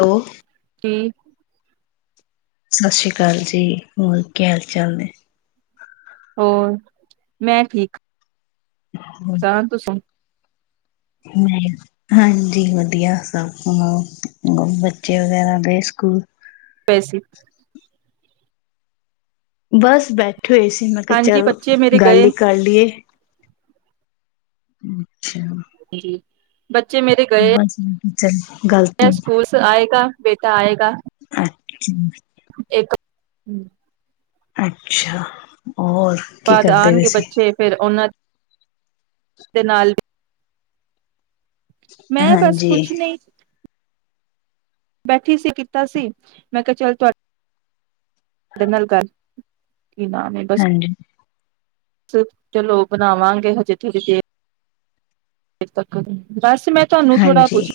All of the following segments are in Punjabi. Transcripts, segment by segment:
ਲੋ। [unintelligible] ਸਤਿ ਸ੍ਰੀ ਅਕਾਲ ਜੀ, ਹੋਰ ਕੀ ਹਾਲ ਚਾਲ ਨੇ। ਹੋਰ, ਮੈਂ ਠੀਕ। [unintelligible] ਹਾਂਜੀ। ਵਧੀਆ ਸਭ ਸੁਨਾਔ ਹੋਰ ਬੱਚੇ ਵਗੈਰਾ ਗਏ ਸਕੂਲ? [inaudible] ਬਸ ਬੈਠ ਠੇ ਹੋਏ ਸੀ ਮੈਂ ਕਿਆ ਹਾਂਜੀ ਚਾਲ ਬੱਚੇ ਮੇਰੇ ਗੱਲ ਗਏ ਈ ਕਰ ਲਈਏ। ਅੱਛਾ। ਜੀ। ਬੱਚੇ ਮੇਰੇ ਗਏ ਐ। [unintelligible] [unintelligible] ਬੇਟਾ ਆਏਗਾ। ਅੱਛਾ। ਇੱਕ ਹੰ ਅੱਛਾ ਹੋਰ ਕੀ ਬਾਦ ਕਰਦੇ ਪਏ ਆਨਗੇ ਸੀ ਬੱਚੇ ਫੇਰ ਔਨਾ ਦੇ ਨਾਲ ਮੈਂ ਬਸ ਹਾਂਜੀ ਕੁਛ ਨਈ। ਬੈਠੀ ਸੀ ਕੀਤਾ ਸੀ ਮੈਂ ਕਿਹਾ ਚੱਲ ਤੁਹਾ ਤੁਹਾਡੇ ਨਾਲ ਗੱਲ ਕੀ ਨਾਮ ਏ ਬਸ ਹਾਂਜੀ ਚਲੌ ਬਨਾਵਾਂਗੇ ਹਜੇੇ ਦੇਰ ਦੇਰ ਤੱਕ ਬਸ ਮੈਂ ਤੁਹਾਨੂੰ ਥੋੜ੍ਹਾ ਹਾਂਜੀ ਕੁੱਛ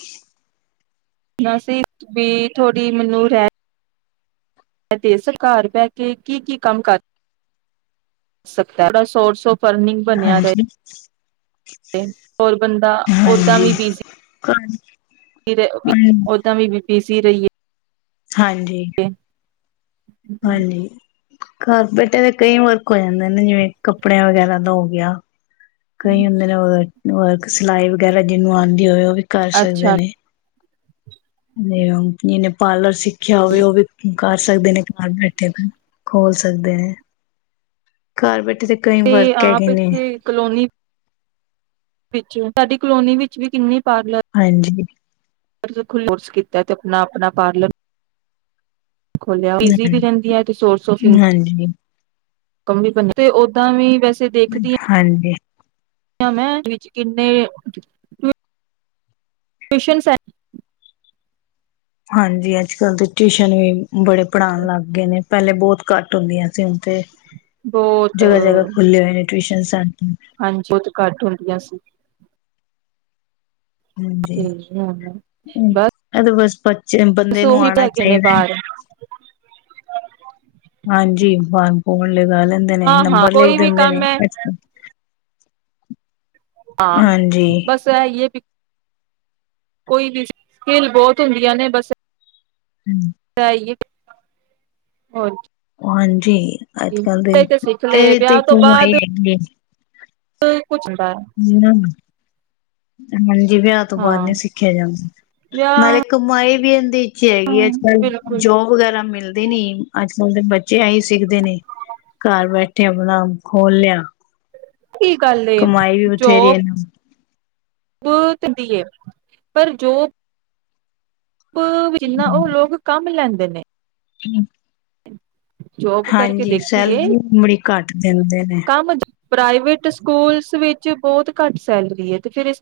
ਨਸੀ ਵੀ ਥੋੜੀ ਮੈਨੂੰ ਰਹਿ ਤੇ ਸਰ ਘਰ ਬਹਿ ਕੇ ਕੀ ਕੀ ਕੰਮ [unintelligible] ਕਰ ਸੋ ਸੌ ਫਰਨਿੰਗ ਬਣਿਆ ਹਾਂਜੀ ਰਹੇ ਹੋਰ ਬੰਦਾ ਓਦਾਂ ਹਾਂਜੀ ਵੀ ਬਿਜੀ ਓਦਾਂ ਬਿ ਬਿਜੀ ਰਹੀਏ। ਹਾਂਜੀ ਹਾਂਜੀ ਕਾਰਪੇਟਾਂ ਦੇ ਕਈ ਵਰਕ ਹੋ ਜਾਂਦੇ ਨੇ ਜਿਵੇਂ ਕੱਪੜਿਆਂ ਵਗੈਰਾ ਦਾ ਹੋ ਗਿਆ। ਕਈ ਹੁੰਦੇ ਨੇ ਵ ਸਿਲਾਈ ਵਗੈਰਾ ਜਿਹਨੂੰ ਆਉਂਦੀ ਹੋਏ ਵੀ ਕਰ ਸਕਦੇ ਅੱਛਾ ਨੇ। ਨਨ [unintelligible] ਨੇ ਪਾਰਲਰ ਸਿੱਖ ਰਖਿਆ ਹੋਵੇ ਉਹ ਵੀ ਕਰ ਸਕਦੇ ਨੇ ਘਰ ਬੈਠੇ ਫ ਖੋਲ ਸਕਦੇ ਨੇ ਘਰ ਬੈ ਤੇ ਕਈ ਵਰਕ ਆਪ ਹੈਗੇ ਨੇ। ਇੱਥੇ ਕਲੋਨੀ ਵਿੱਚ ਸਾਡੀ ਕਲੋਨੀ ਵਿੱਚ ਵੀ ਕਿੰਨੀ ਪਾਰਲਰ ਹਾਂਜੀ ਕੋਰਸ ਕੀਤਾ ਅਤੇ ਆਪਣਾ ਆਪਣਾ ਪਾਰਲਰ ਖੋਲ੍ਹਿਆ ਪੀਜ਼ੀ ਵੀ ਹਾਂਜੀ, ਰਹਿੰਦੀਆਂ ਅਤੇ ਸੋਰਸ ਆਫ ਇਨਕਮ ਹਾਂਜੀ। ਕਮੀ ਬ ਤੇ ਓਦਾਂ ਵੀ ਵੈਸੇ ਦੇਖਦੀ ਹਾਂਜੀ ਮੈਂ ਵਿੱਚ ਕਿੰਨੇ ਟਵੀਸ਼ਨ ਸੈਂਟਰ ਹਾਂਜੀ ਅੱਜ ਕੱਲ ਦੇ ਟਿਊਸ਼ਨ ਵੀ ਬੜੇ ਪੜ੍ਹਾਉਣ ਲੱਗ ਗਏ ਨੇ। ਪਹਿਲੇ ਬਹੁਤ ਘੱਟ ਹੁੰਦੀਆਂ ਸੀ ਹੁਣ ਤੇ ਬਹੁਤ ਜਗ੍ਹਾ ਜਗ੍ਹਾ ਖੁੱਲੇ ਹੋਏ ਨੇ। ਟਿਊਸ਼ਨ ਸਨ। ਹਾਂਜੀ ਉਹ ਤੇ ਘੱਟ ਹੁੰਦੀਆਂ ਸੀ। ਹਾਂਜੀ, ਤੇ ਹੁਣ ਬਸ ਐ ਤੇ ਬਸ [unintelligible] ਬੰਦੇ ਨੂੰ ਉਹੀ ਆਉਣਾ ਹੈਗੇ ਨੇ ਚਾਹੀਦਾ। ਬਾਹਰ ਹਾਂਜੀ [unintelligible] ਫੋਣ ਲੱਗਾ ਲੈਂਦੇ ਨੇ ਹਾਂ ਹਾਂ ਨੰਬਰ ਲਿਖ ਕੋਈ ਵੀ ਦਿੰਦੇ ਕੰਮ ਨੇ। ਹੈ ਹਾਂ ਹਾਂਜੀ ਬਸ ਹੈ ਯਹ ਵੀ ਕੋਈ ਵੀ ਖੇਲ ਬਹੁਤ ਹੁੰਦੀਆਂ ਨੇ ਬਸ ਹੂੰ, ਐ ਹੋਰ ਜੀ ਹਾਂਜੀ, ਅੱਜ- ਕੱਲ ਦੇ ਤੇ ਸਿੱਖ ਲਏ ਇਹਦੇ ਤੇ ਵਿਆਹ ਤੋਂ ਕਮਾਈ ਬਾਅਦ ਹੈਗੀ ਐ ਜੀ। ਕੁਛ ਦਾ ਐਮ ਆਏ ਵਿਆਹ ਤੋਂ ਬਾਅਦ ਨਈ ਸਿੱਖਿਆ ਜਾਂਦਾ ਵਿਆਹ ਨਾਲੇ ਕਮਾਈ ਵਿਹੰਦੀ ਇਹ ਤੇ ਹੈਗੀ ਅੱਜ- ਕੱਲ੍ਹ ਬਿਲਕੁਲ ਜੋਬ ਵਗੈਰਾ ਮਿਲਦੇ ਨੀ ਅੱਜ ਬਲਦੇ ਬੱਚੇ ਆ ਹੀ ਸਿੱਖਦੇ ਨੇ ਘਰ ਬੈਠੇ ਆਪਣਾ ਖੋਲ ਲਿਆ। ਕੀ ਗੱਲ ਏ ਕਮਾਈ ਵੀ ਜੋ ਬਥੇਰੀ ਇਹਨਾਂ ਪੁਤਰ [inaudible] ਦੀ ਐ ਪਰ ਜੋ ਜਿੰਨਾ ਉਹ ਲੋਕ ਕੰਮ ਲੈਂਦੇ ਦਿਨੇ ਹੂੰ, ਜੋਬ ਕਰਕੇ ਹਾਂਜੀ ਸੈਲ ਦੇਖੀਏ ਦੀ ਉਮੜੀ ਘੱਟ ਦਿੰਦੇ ਨੇ ਕੰਮ ਪ੍ਰਾਈਵੇਟ ਸਕੂਲਸ ਵਿੱਚ ਬਹੁਤ ਘੱਟ ਸੈਲਰੀ ਹੈ ਤੇ ਫਿਰ ਇਸ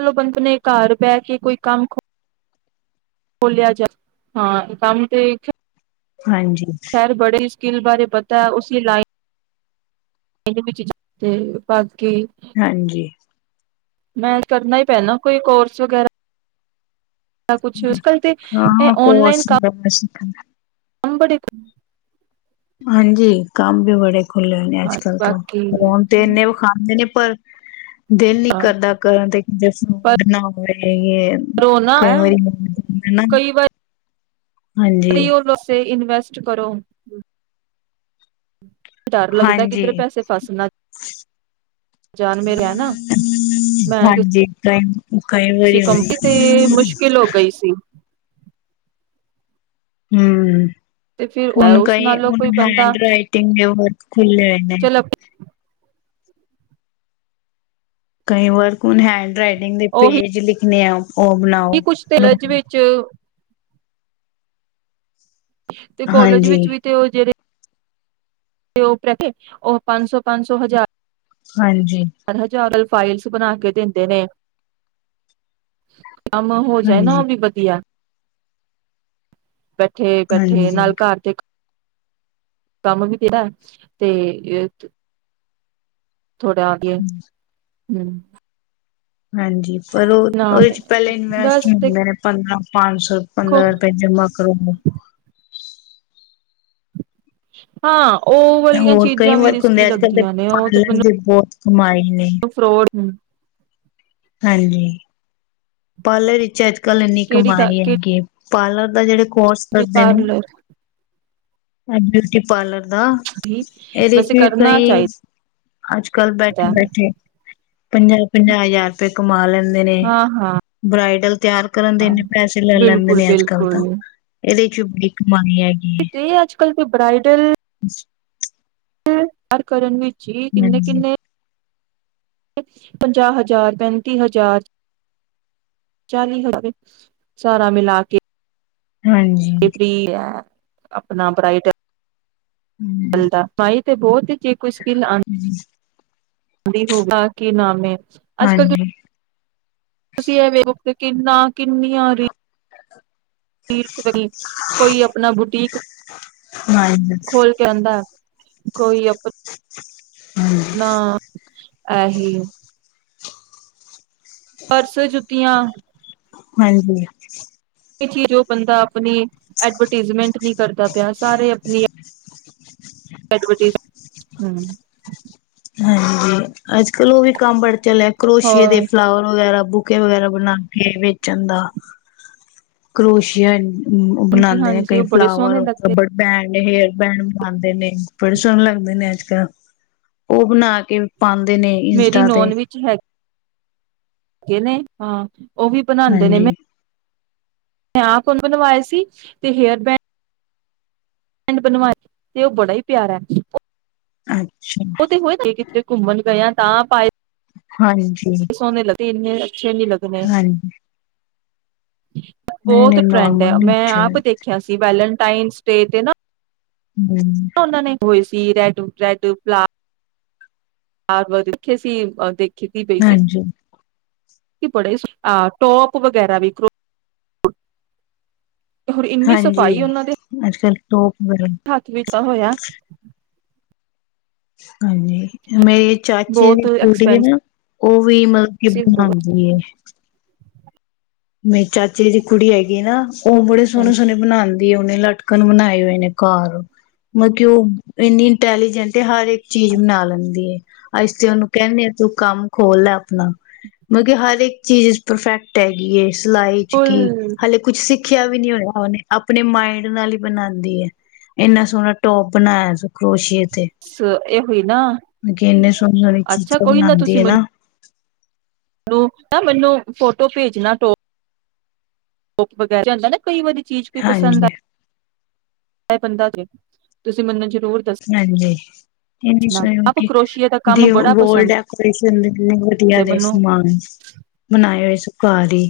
ਚਲੋ ਬੰਦੇ ਨੇ ਘਰ ਬਹਿ ਕੇ ਕੋਈ ਕੰਮ ਖੋਲਿਆ ਜਾ ਹਾਂ ਕੰਮ ਤੇ ਹਾਂਜੀ, ਸਕਿਲ ਬਾਰੇ ਪਤਾ ਉਸ ਲਾਈਨ ਵਿੱਚ ਭਗ ਕੇ ਹਾਂਜੀ, ਮੈਂ ਕਰਨਾ ਹੀ ਪੈਣਾ ਕੋਈ ਕੋਰਸ ਵਗੈਰਾ ਕੁਛ ਅੱਜ ਕੱਲ ਤੇ ਹਾਂ, ਕੋਰਸ ਕਰਨਾ ਸਿੱਖਣਾ ਅੰਬਰਿਤ ਹਾਂਜੀ, ਕੰਮ ਵੀ ਬੜੇ ਖੁੱਲੇ ਨੇ ਹਾਂ ਅੱਜ ਕੱਲ ਤਾਂ ਬਾਕੀ ਫੋਨ ਤੇ ਇੰਨੇ ਵਖਾਂਦੇ ਨੇ ਪਰ ਦਿਲ ਨੀ ਹਾਂ ਕਰਦਾ ਕਰਨ ਦੇ ਜੇ ਫੂਡ ਪਰ ਨ ਹੋਵੇ ਉਹ ਨਾ ਕਈ ਵਾਰੀ ਮੈਂ ਦਾ ਨਾ ਕਈ ਉਹ ਲੋਸੇ ਇਨਵੈਸਟ ਟੈਸਟ ਕਰੋ। ਡਰ ਲੱਗਦਾ ਹਾਂਜੀ। ਕਿੱਧਰੇ ਪੈਸੇ ਫਸ ਨਾ ਜਾਣ ਮੇਰੇ ਹੈ ਨਾ ਮੈਂ ਹਾਂਜੀ ਕਈ ਵਾਰੀ ਹੂੰ [unintelligible] ਤੇ ਮੁਸ਼ਕਿਲ ਹੋ ਗਈ ਸੀ। ਹੂੰ। ਤੇ ਫਿਰ ਹੁਨ ਉਸ ਕਈ, ਨਾਲੋਂ ਹੁਨ ਕੋਈ ਬੰਦਾ ਹੈਂਡਰਾਈਟਿੰਗ ਏ ਓਹੋ ਖੁੱਲੇ ਹੋਏ ਨੇ। ਚਲੋ ਕਈ ਵਰਕ ਹੁਨ ਹੈਂਡਰਾਈਟ ਟਿੰਗ ਦੇ ਪੇਜ ਲਿਖ ਨੇ ਆ ਉਹ ਕੀ ਕੁਛ ਬਣਾਓ ਤਿਲਜ ਵਿੱਚ ਤੇ ਕੋਲਜ ਹਾਂਜੀ, ਵਿੱਚ ਵੀ ਤੇ ਓ ਜੇੜੇ ਤੇ ਓਪ ਰੈ ਕੇ, ਓਹ ਪੰਸ ਸੌ, ਪੰਸ ਸੌ, ਹਜਾਰ ਹਾਂਜੀ। ਫਾਈਲਸ ਬਨਾ ਕੇ ਦਿੰਦੇ ਨੇ। ਕੰਮ ਹੋ ਜਾਏ ਨਾ ਹਾਂਜੀ, ਓ ਵੀ ਵਦੀਆ ਤਾ ਬੈਠੇ, ਬੈਠੇ ਹਾਂਜੀ। ਨਾਲ ਘਰ ਦੇ ਕੰਮ ਵੀ ਤੇਰਾ ਤੇ ਥੋੜਾ ਆਗੇ ਹੁਂ ਹਾਂਜੀ ਪਰ ਉਹ ਉਹਦੇ ਚ ਪਹਿਲੇ ਹੀ ਇਨਵੈਸਟ ਬਸ ਹੁਂਦੇ ਨੇ ਪੰਦਰਾਂ ਪੰਜ ਸੌ ਦੇਖੋ ਪੰਦਰਾਂ ਰੁਪਏ ਜਮਾ ਕਰੋ ਅਪਨਾ ਹਾਂ ਉਹ ਵਾਲੀਆਂ ਹੋਰ ਕਈ ਚੀਜ਼ਾਂ ਵੀ ਵਰਕ ਹੁੰਦੇ ਰਿਸਕੀ ਅੱਜ ਕੱਲ ਦੇ ਲੱਗਦੀਆਂ ਨੇ ਉਹ ਤੇ ਪਾਰਲਰ ਦੇ ਮੈਨੂੰ ਬਹੁਤ ਤੁਮਾਰੀ ਫਰੋਡ ਹ ਹਾਂਜੀ ਪਾਲੇ ਰੀ ਚਜ ਕੱਲ ਇਨੀ ਕਿਹੜੀ ਕਮਾਏ ਕਿਹੜੀ ਹੈਗੀ ਪਾਰਲਰ ਦਾ ਜਿਹੜੇ ਕੋਰਸ ਵੀ ਕਰਦੇ ਨੇ ਪਾਰਲਰ ਐਂਡ ਬਿਊਟੀ ਪਾਰਲਰ ਦਾ ਹੀ ਇਹਦੇ ਚ ਵੈਸੇ ਵੀ ਕਰਨਾ ਕਈ ਚਾਹੀਦਾ ਅੱਜ ਕੱਲ੍ਹ ਬੈਠੇ-ਬੈਠੇ ਪੰਜਾਹ-ਪੰਜਾਹ ਹਜ਼ਾਰ ਰੁਪਏ ਕਮਾ ਲੈਂਦੇ ਨੇ ਹਾਂ ਹਾਂ ਬਰਾਈਡ ਤਿਆਰ ਕਰਨ ਦੇ ਇੰਨੇ ਪੈਸੇ ਲੈ ਲੈਂਦੇ ਬਿਲਕੁਲ ਨੇ ਅੱਜ ਕੱਲ ਬਿਲਕੁਲ ਤਾਂ, ਇਹਦੇ ਚੁ ਬੀਕ ਤੇ ਅੱਜ ਕੱਲ੍ਹ ਕੋਈ ਬ੍ਰਾਇਡਲ ਤਿਆਰ ਕਰਨ ਵਿੱਚ ਜੀ, ਹਾਂਜੀ ਕਿੰਨੇ-ਕਿੰਨੇ ਪੰਜਾਹ ਹਜ਼ਾਰ, ਪੈਂਤੀ ਹਜ਼ਾਰ, ਚਾਲੀ ਹਜ਼ਾਰ, ਸਾਰਾ ਮਿਲਾ ਕੇ ਹਾਂਜੀ। ਕੇ ਫ੍ਰੀ ਆ ਆਪਣਾ ਬਰਾਇਟ ਹੂੰ ਚਲਦਾ ਪਾਈ ਤੇ ਬਹੁਤ ਹੀ ਚੀ ਕੋਈ ਸਕਿਨ ਆਨ ਹਾਂਜੀ [unintelligible] ਹੋਗਾ ਕੀ ਨਾਮ ਏ? ਅੱਜ ਕੱਲ ਹਾਂਜੀ। ਤੁਸੀਂ ਏਹ ਵੇਖੋ ਤੇ ਕਿੰਨਾ ਕਿੰਨੀਆਂ ਰੀਲ਼ਸ, ਕੋਈ ਆਪਣਾ ਬੁਟੀਕ ਖੋਲ ਕੇ ਆਂਦਾ, ਕੋਈ ਹਾਂਜੀ। ਆਪਣਾ ਐਹੀ ਪਰਸ, ਜੁੱਤੀਆਂ। ਹਾਂਜੀ। ਚੀਜ ਉਹ ਬੰਦਾ ਆਪਣੀ ਐਡਵਰਟੀਜ਼ਮੈਂਟ ਨੀ ਕਰਦਾ ਪਿਆ, ਸਾਰੇ ਆਪਣੀ ਐਡਵਰਟੀਜ਼, ਹਮ। ਹਾਂਜੀ, ਅੱਜ ਕਲ ਉਹ ਵੀ ਕੰਮ ਬੜੇ ਚਲ ਏ ਕਰੋਸ਼ੀਏ ਦੇ ਹੋਰ ਫਲਾਵਰ ਵਗੈਰਾ ਬੁਕੇ ਵਗੈਰਾ ਬਣਾ ਕੇ ਵੇਚਣ ਦਾ। ਕਰੋਸ਼ੀਆ ਹਾਂਜੀ ਬਣਾਉਂਦੇ ਨੇ, ਹਾਂਜੀ ਕਈ ਉਹ ਬੜੇ ਫਲਾਵਰ, ਸੋਹਣੇ ਲੱਗਦੇ ਰੱਬੜ ਬੈਂਡ। ਨੇਹੇਅਲ ਬੈੰਡ ਬਣਾਉਂਦੇ ਨੇ, ਬੜੇ ਸੋਹਣੇ ਲੱਗਦੇ ਨੇ ਅੱਜ ਕੱਲ। ਉਹ ਬਣਾ ਕੇ ਪਾਉਂਦੇ ਨੇ ਮੇਰੀ ਇੰਸਟਾ ਤੇ। ਨੋਨ ਵਿੱਚ ਹੈ ਹੈਗੇ ਨੇ, ਹਾਂ। ਉਹ ਵੀ ਬਣਾਉਂਦੇ ਨੇ ਮੈਂ ਹਾਂਜੀ। [unintelligible] ਬਣਵਾਏ ਸੀ ਤੇ ਹੇਅਰ ਬੈਂਡ ਪਿੰਡ ਬਣਵਾਏ ਤੇ ਉਹ ਬੜਾ ਹੀ ਪਿਆਰਾ ਉਹ ਅੱ ਉਹ ਤੇ ਹੋਏ ਕਿਥੇ ਘੁੰਮਣ ਗਏ ਆ। ਤਾਂ ਪਾਏ ਹਾਂਜੀ ਤਿੰਨ ਅੱਛੇ ਨੀ ਲੱਗਨੇ। ਹਾਂਜੀ ਬਹੁਤ ਨਹੀਂ-ਨਹੀਂ ਟਰੈਂਡ ਨੋਰਮਲ ਹੈ ਨਹੀਂ ਮੈਂ ਅੱਛਾ ਆਪ ਦੇਖਿਆ ਸੀ ਵੈਲਨ ਟਾਈਮ ਸਟੇ ਤੇ ਨਾ ਲੱਗਦਾ ਹੂੰ ਉਹਨਾਂ ਨੇ ਹੋਏ ਸੀ। [unintelligible] ਟੂ ਪਲਾ [unintelligible] ਦੇਖੇ ਸੀ [unintelligible] ਖੇਤੀ ਪਈ ਸੀ। ਹਾਂਜੀ। ਕੀ ਬੜੇ ਈ ਸੋ ਆ ਟੋਪ ਵਗੈਰਾ ਵੀ ਹੋਰ ਇੰਨੀ ਹਾਂਜੀ ਸਫ਼ਾਈ ਉਹਨਾਂ ਦੇ ਅੱਜਕੱਲ ਟੋਪ ਵਗੈਰਾ ਹੱਥ ਵਿਚ ਹੋਇਆ। ਹਾਂਜੀ ਮੇਰੇ ਚਾਚੀ ਦੀ ਬਹੁਤ ਕੁੜੀ ਹੈ, ਐਕਸਪੈਂਸਿਵ ਉਹ ਵੀ ਮਤਲਬ ਕਿ ਬਹੁਤ ਬਣਾਦੀ ਹੈ। ਮੇਰੇ ਚਾਚੇ ਦੀ ਕੁੜੀ ਹੈਗੀ ਨਾ ਉਹ ਬੜੇ ਸੋਹਣੇ-ਸੋਹਣੇ ਬਣਾ ਦੀ ਉਹਨੇ ਲਟਕਣ ਬਣਾਏ ਹੋਏ ਨੇ ਘਰ। ਮਤਲਬ ਕਿ ਉਹ ਇੰਨੀ ਇੰਟੈਲੀਜੈਂਟ ਹਰ ਇੱਕ ਚੀਜ਼ ਬਣਾ ਲੈਂਦੀ ਏ। ਅਸੀਂ ਤੇ ਉਹਨੂੰ ਕਹਿੰਨੇ ਆ ਤੂੰ ਕੰਮ ਖੋਲ ਲੈ ਆਪਣਾ ਮਤਲਬ ਕਿ ਹਰ ਇੱਕ ਚੀਜ਼ 'ਚ ਪਰਫੈਕਟ ਐ। [unintelligible] ਜੁਲਈ ਚ ਕੀ ਫੁੱਲ ਹਾਲੇ ਕੁੱਛ ਸਿੱਖ ਸਿੱਖਿਆ ਵੀ ਨੀ ਹੋਇਆ ਉਹਨੇ ਆਪਣੇ ਮਾਇੰਡ ਨਾਲ ਹੀ ਬਣਾਦੀ ਏ, ਇੰਨਾ ਸੋਹਣਾ ਟੋਪ ਬਣਾਇਆ ਸੀ ਕਰੋਸ਼ੀਏ ਸੋ ਇਹ ਹੋਈ ਨਾ ਮਤਲਬ ਕਿ ਇੰਨੇ ਸੋਹਣੇ ਹਰ ਇੱਕ ਅੱਛਾ ਚੀਜ਼ਾਂ ਕੋਈ ਬਣਾਦੀ ਏ ਨਾ। [unintelligible] ਉਹ ਨਾ ਮੈਨੂੰ ਫੋਟੋ ਭੇਜਣਾ ਟੋ ਟੋਪ ਵਗੈਰਾ ਜਾਂਦਾ ਨਾ ਕਈ ਵਾਰੀ ਚੀਜ਼ ਕੋਈ ਪਸੰਦ ਆਈ ਹਾਂਜੀ ਆਏ ਬੰਦਾ ਤੁਸੀਂ ਮੈਨੂੰ ਜ਼ਰੂਰ ਹਾਂਜੀ ਇਹ ਨਹੀਂ ਦੱਸਣਾ ਸੁਣਓ ਆਪ ਕਿ ਕਰੋਸ਼ੀਏ ਦਾ ਕੰਮ ਬੜਾ ਗੋਲਡ ਪਸੰਦ ਐ, ਵਧੀਆ ਤੇ ਮੈਨੂੰ ਸਮਾਨ ਬਨਾਆ ਸੂ ਖਾਲੀ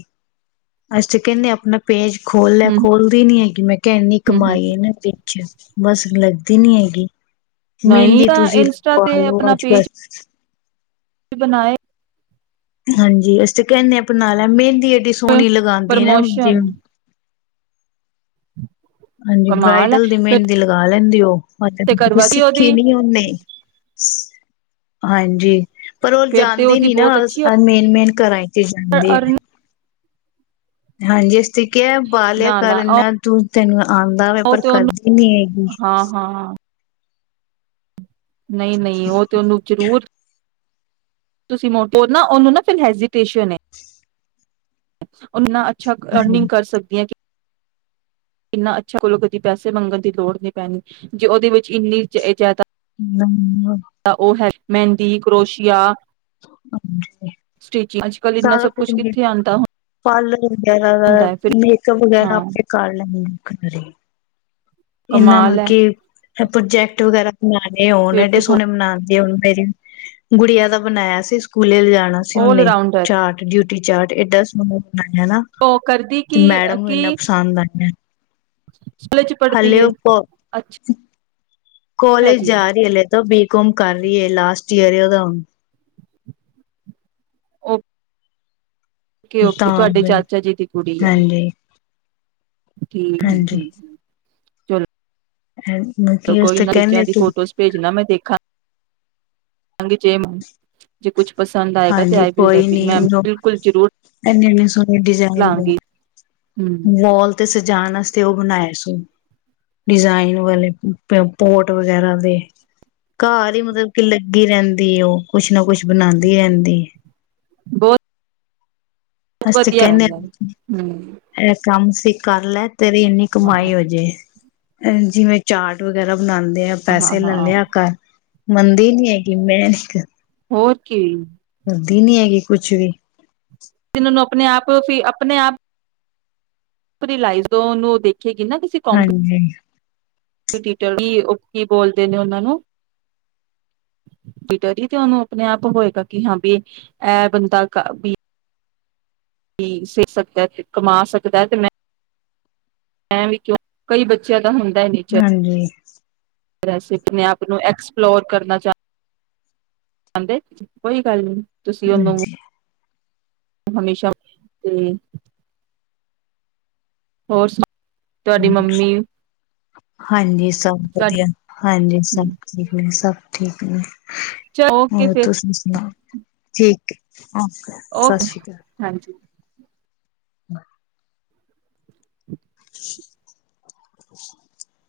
ਅਸੀਂ ਤੇ ਕਹਿੰਦੇ ਆਪਣਾ ਪੇਜ ਖੋਲ ਲੈ ਹੂੰ ਖੋਲਦੀ ਨੀ ਕਿਵੇੈਂ ਕਿ ਐਨੀ ਹੂੰ ਹੂੰ ਕਮਾਈ ਇਨਾ ਦੀ ਵੈਸੇ ਲੱਗਦੀ ਨੀ ਹੈ [unintelligible] ਨਹੀਂ ਮਹਿੰਦੀ ਤਾਂ ਤੁਸੀਂ ਇੰਸਟਾ ਲਗਵਾ ਤੇ ਲਓ ਆਪਣਾ ਅੱਜ ਕੱਲ ਪੇਜ ਬਣਾਏ ਹਾਂਜੀ ਅਸੀ ਤੇ ਕਹਿੰਦੇ ਹਾਂ ਬਣਾ ਲੈ ਮੇਂਦ ਦੀ ਐਡੀ ਸੋਹਣੀ ਲਗਾਉਂਦੀ ਹੈ ਨਾ ਜਿਵੇਂ ਪ੍ਰਮੋਸ਼ਨ ਹਾਂਜੀ ਕਮਾਲ ਹੈ ਬਰਾਈਡਲ ਦੀ ਫਿਰ ਮਹਿੰਦੀ ਦੀ ਲਗਾ ਦਿੰ ਦਿਓ ਮ ਤੇ ਕਰਵਾ ਦੀ ਸਿੱਖੀ ਉਹਦੀ ਨੀ ਆ ੳਨੇ ਹਾਂਜੀ ਪਰ ਉਹ ਫਿਰ ਤੇ ਜਾਂਣਦੀ ਉਹਦੀ ਨੀ ਨਾ ਬਹੁਤ ਸ ਅੱਛੀ ਮੇਨ ਮੇਨ ਕਰਏ ਤੇ ਜਾਂਦੀ ਹੈ ਅਰਨ ਹਾਂਜੀ ਠੀਕ ਹੈ ਬਾਲਿਆ ਨਾ ਨਾ ਕਰਨਾ ਤੂਂ ਤੈਨੂ ਆ ਆਉਂਦਾ ਵੈ ਉਹ ਪਰ ਤੇ ਉਹਨੂੰ ਕਰਦੀ ਨੀ ਹੈਗੀ ਹਾਂ ਹਾਂ ਨਹੀਂ ਨਹੀਂ ਉਹ ਤੇ ਉਹਨੂੰ ਜ਼ਰੂਰ ਤੁਸੀਂ ਮੋਟੋ ਨਾ ਉਹਨੂੰ ਨਾ ਫਿਰ ਹੈਜ਼ਟੇਸ਼ਨ ਹੈ। ਉਹਨਾ ਅੱਛਾ ਹਾਂਜੀ ਅਰਨਿੰਗ ਕਰ ਸਕਦੀ ਹੈ ਕਿ ਕਿੰਨਾ ਅੱਛਾ ਕੋਲੋਂ ਕਦੀ ਪੈਸੇ ਮੰਗਣ ਦੀ ਲੋੜ ਨਹੀਂ ਪੈਣੀ ਜੇ ਉਹਦੇ ਵਿੱਚ ਇੰਨੀ ਜ਼ਿਆਦਾ ਨਮ ਤਾਂ ਉਹ ਹੈ ਮਹਿੰਦੀ ਕਰੋਸ਼ੀਆ [unintelligible] ਸਟਿਚਿੰਗ ਅੱਜ ਕੱਲ ਇੰਨਾ ਸਾਰਾ ਸਭ ਕੁਛ ਮ ਕਿੱਥੇ ਆਉਂਦਾ ਪਾਰਲਰ ਵਗੈਰਾ ਦਾ ਹੁੰਦਾ ਹੈ ਫਿਰ ਮੇਕਅਪ ਵਗੈਰਾ ਹਾਂ ਆਪੇ ਕਰ ਲੈਂਦੀ ਹਾਂ ਘਰੇ ਇਹਨਾ ਕਮਾਲ ਮਤ ਹੈ ਕੀ ਐ ਪ੍ਰੋਜੈਕਟ ਵਗੈਰਾ ਨਾਲੇ ਉਹਣ ਫਿਰ ਐਡੇ ਤੇ ਸੋਹਣੇ ਬਨਾਤੇ ਉਹਨੂੰ ਮੇਰੀ ਗੁੜੀਆਂ ਦਾ ਬਣਾਇਆ ਸੀ ਸਕੂਲੇ ਲੇ ਜਾਣ ਜਾਣਾ ਸੀ ਆਲ ਉਹਨੇ ਰਾਊਂਡਰ ਚਾਰਟ ਡਿਊ ਵੀ ਚਾਰਟ ਏਡਾ ਸੋਣਾਂ ਪਰ ਹੈਨਾ ਉਹ ਕਰਦੀ ਕਿ ਤੇ ਮੈਡਮ ਨੂੰ ਇੰਨਾ ਕੀ ਪਸੰਦ ਆਇਐ। ਸਕੂਲ ਚ ਪੜ੍ਹਦੀ ਹਲੇ ਏ ਓ ਪ ਅੱਛਾ ਕੋਲੇਜ ਜੀ ਜਾ ਰਹੀ ਹੈ, ਹਲੇ ਤਾਂ ਬੀਕੌਮ ਕਰ ਰਹੀ ਹੈ ਲਾਸਟ ਚਿਹਰਿਆਂ ਦਾ ਓ ਓਕੇ, ਓਕੇ ਤਾਂ ਤੁਹਾਡੇ ਫਿਰ ਚਾਚਾ ਜੀ ਦੀ ਕੁੜੀ ਆ। ਹਾਂਜੀ ਠੀਕ ਹੂੰ, ਹਾਂਜੀ ਹੂੰ, ਹੂੰ ਚਲੋ, ਹੈ ਮ ਕੀ ਅਸੀਂ ਤੇ ਕਹਿਨਿਆਂ ਤੂੰ ਖਾਂ ਖਾਂਗੀ ਜੇ ਜੇ ਕੁਛ ਪਸੰਦ ਆਏਗਾ ਤੇ ਹਾਂਜੀ ਆਈ ਵਿਲ ਕੋਈ ਨੀ ਮੈਂ ਉਹ ਬਿਲਕੁਲ ਜ਼ਰੂਰ ਇੰਨੇ- ਇੰਨੇ ਸੋਹਣੇ ਡਿਜਾਇਨ ਦੇ ਲਾਂਗੀ ਹਮ ਵਾਲ ਤੇ ਸਜ ਜਾਣ ਵਾਸਤੇ ਉਹ ਬਣਾਏ ਸੋ ਡਿਜ਼ਾਇਨ ਵਾਲੇ ਪੋਟ ਵਗੈਰਾ ਦੇ ਘਰ ਹੀ ਮਤਲਬ ਕਿ ਲੱਗੀ ਰਹਿੰਦੀ, ਉਹ ਕੁਛ ਨਾ ਕੁਛ ਬਣਾਂਦੀ। ਦੀ ਰਹਿੰਦੀ ਐ। ਬਹੁਤ, ਬਹੁਤ ਅਸੀਂ ਤੇ ਵਧੀਆ ਗੱਲ ਕਹਿਨੇ ਹੈ ਆਂ ਹਮ ਐ ਕੰਮ ਤੇ ਕਰਲੈ ਤੇਰੀ ਇੰਨੀ ਹਾਂ ਕਮਾਈ ਹੋਜੇ ਐ ਜਿਵੇਂ ਚਾਟ ਵਗੈਰਾ ਬ ਬਣਾਂਦੇ ਆ ਹਾਂ ਹਾਂ ਪੈਸੇ ਲੈ ਹਾਂ ਲਿਆ ਕਰ। ਮੰਨਦੀ ਨੀ ਹੈਗੀ ਮੈਂ ਕੀ ਕਰਾਂ। ਹੋਰ ਕੀ ਮੰਨਦੀ ਨੀ ਹੈਗੀ ਕੁਛ ਵੀ ਤਿਨ ਨੌ ਆਪਣੇ ਆਪ ਫੀ ਆਪਣੇ ਆਪ ਪੁਤਰੀ ਲਾਈ ਜ਼ੋ ਨੂੰ ਦੇਖ ਕੇ ਕਿ ਨਾ ਤੁਸੀਂ [inaudible] ਹਾਂਜੀ, ਟੀਟਰੀ ਉਹ ਕੀ ਬੋਲਦੇ ਨੇ ਉਹਨਾਂ ਨੂੰ ਟੀਟਰੀ ਜ ਤੇ ਉਹਨੂੰ ਆਪਣੇ ਆਪ ਹੋਏਗਾ ਕਿ ਹਾਂ ਬ ਇਹ ਬੰਦਾ ਕਰ ਵੀ ਸਿੱਖ ਸਕਦਾ ਤੇ ਕਮਾ ਸਕਦਾ ਤੇ ਮੈਂ ਮੈਂ ਵੀ ਕਿਉਂ ਕਈ ਬੱਚਿਆਂ ਹਾਂਜੀ, ਫੇਰ ਅਸੀਂ ਆਪਣੇ ਆਪ ਨੂੰ ਐਕਸਪਲੋਰ ਕਰਨਾ ਚਾਂਦੇ ਚਾਂਦੇ ਕੋਈ ਗੱਲ ਨਹੀਂ ਤੁਸੀਂ ਉਹਨੂੰ ਹਾਂਜੀ। ਹਮੇਸ਼ਾ ਤੇ ਹੋਰ ਸੁ ਤੁਹਾਡੀ ਮੰਮੀ ਹਾਂਜੀ ਸਭ ਵਧੀਆ ਹਾਂਜੀ ਸਭ ਤੁਹਾਡੀ ਠੀਕ ਨੇ ਸਭ ਠੀਕ ਨੇ ਓਕੇ ਹੋਰ ਫਿਰ ਤੁਸੀ ਵੀ ਸੁਣਾ ਠੀਕ ਅਓ ਓਕੇ ਸਤਿ ਸ਼੍ਰੀ ਅਕਾਲ ਹਾਂਜੀ [unintelligible] [inaudible]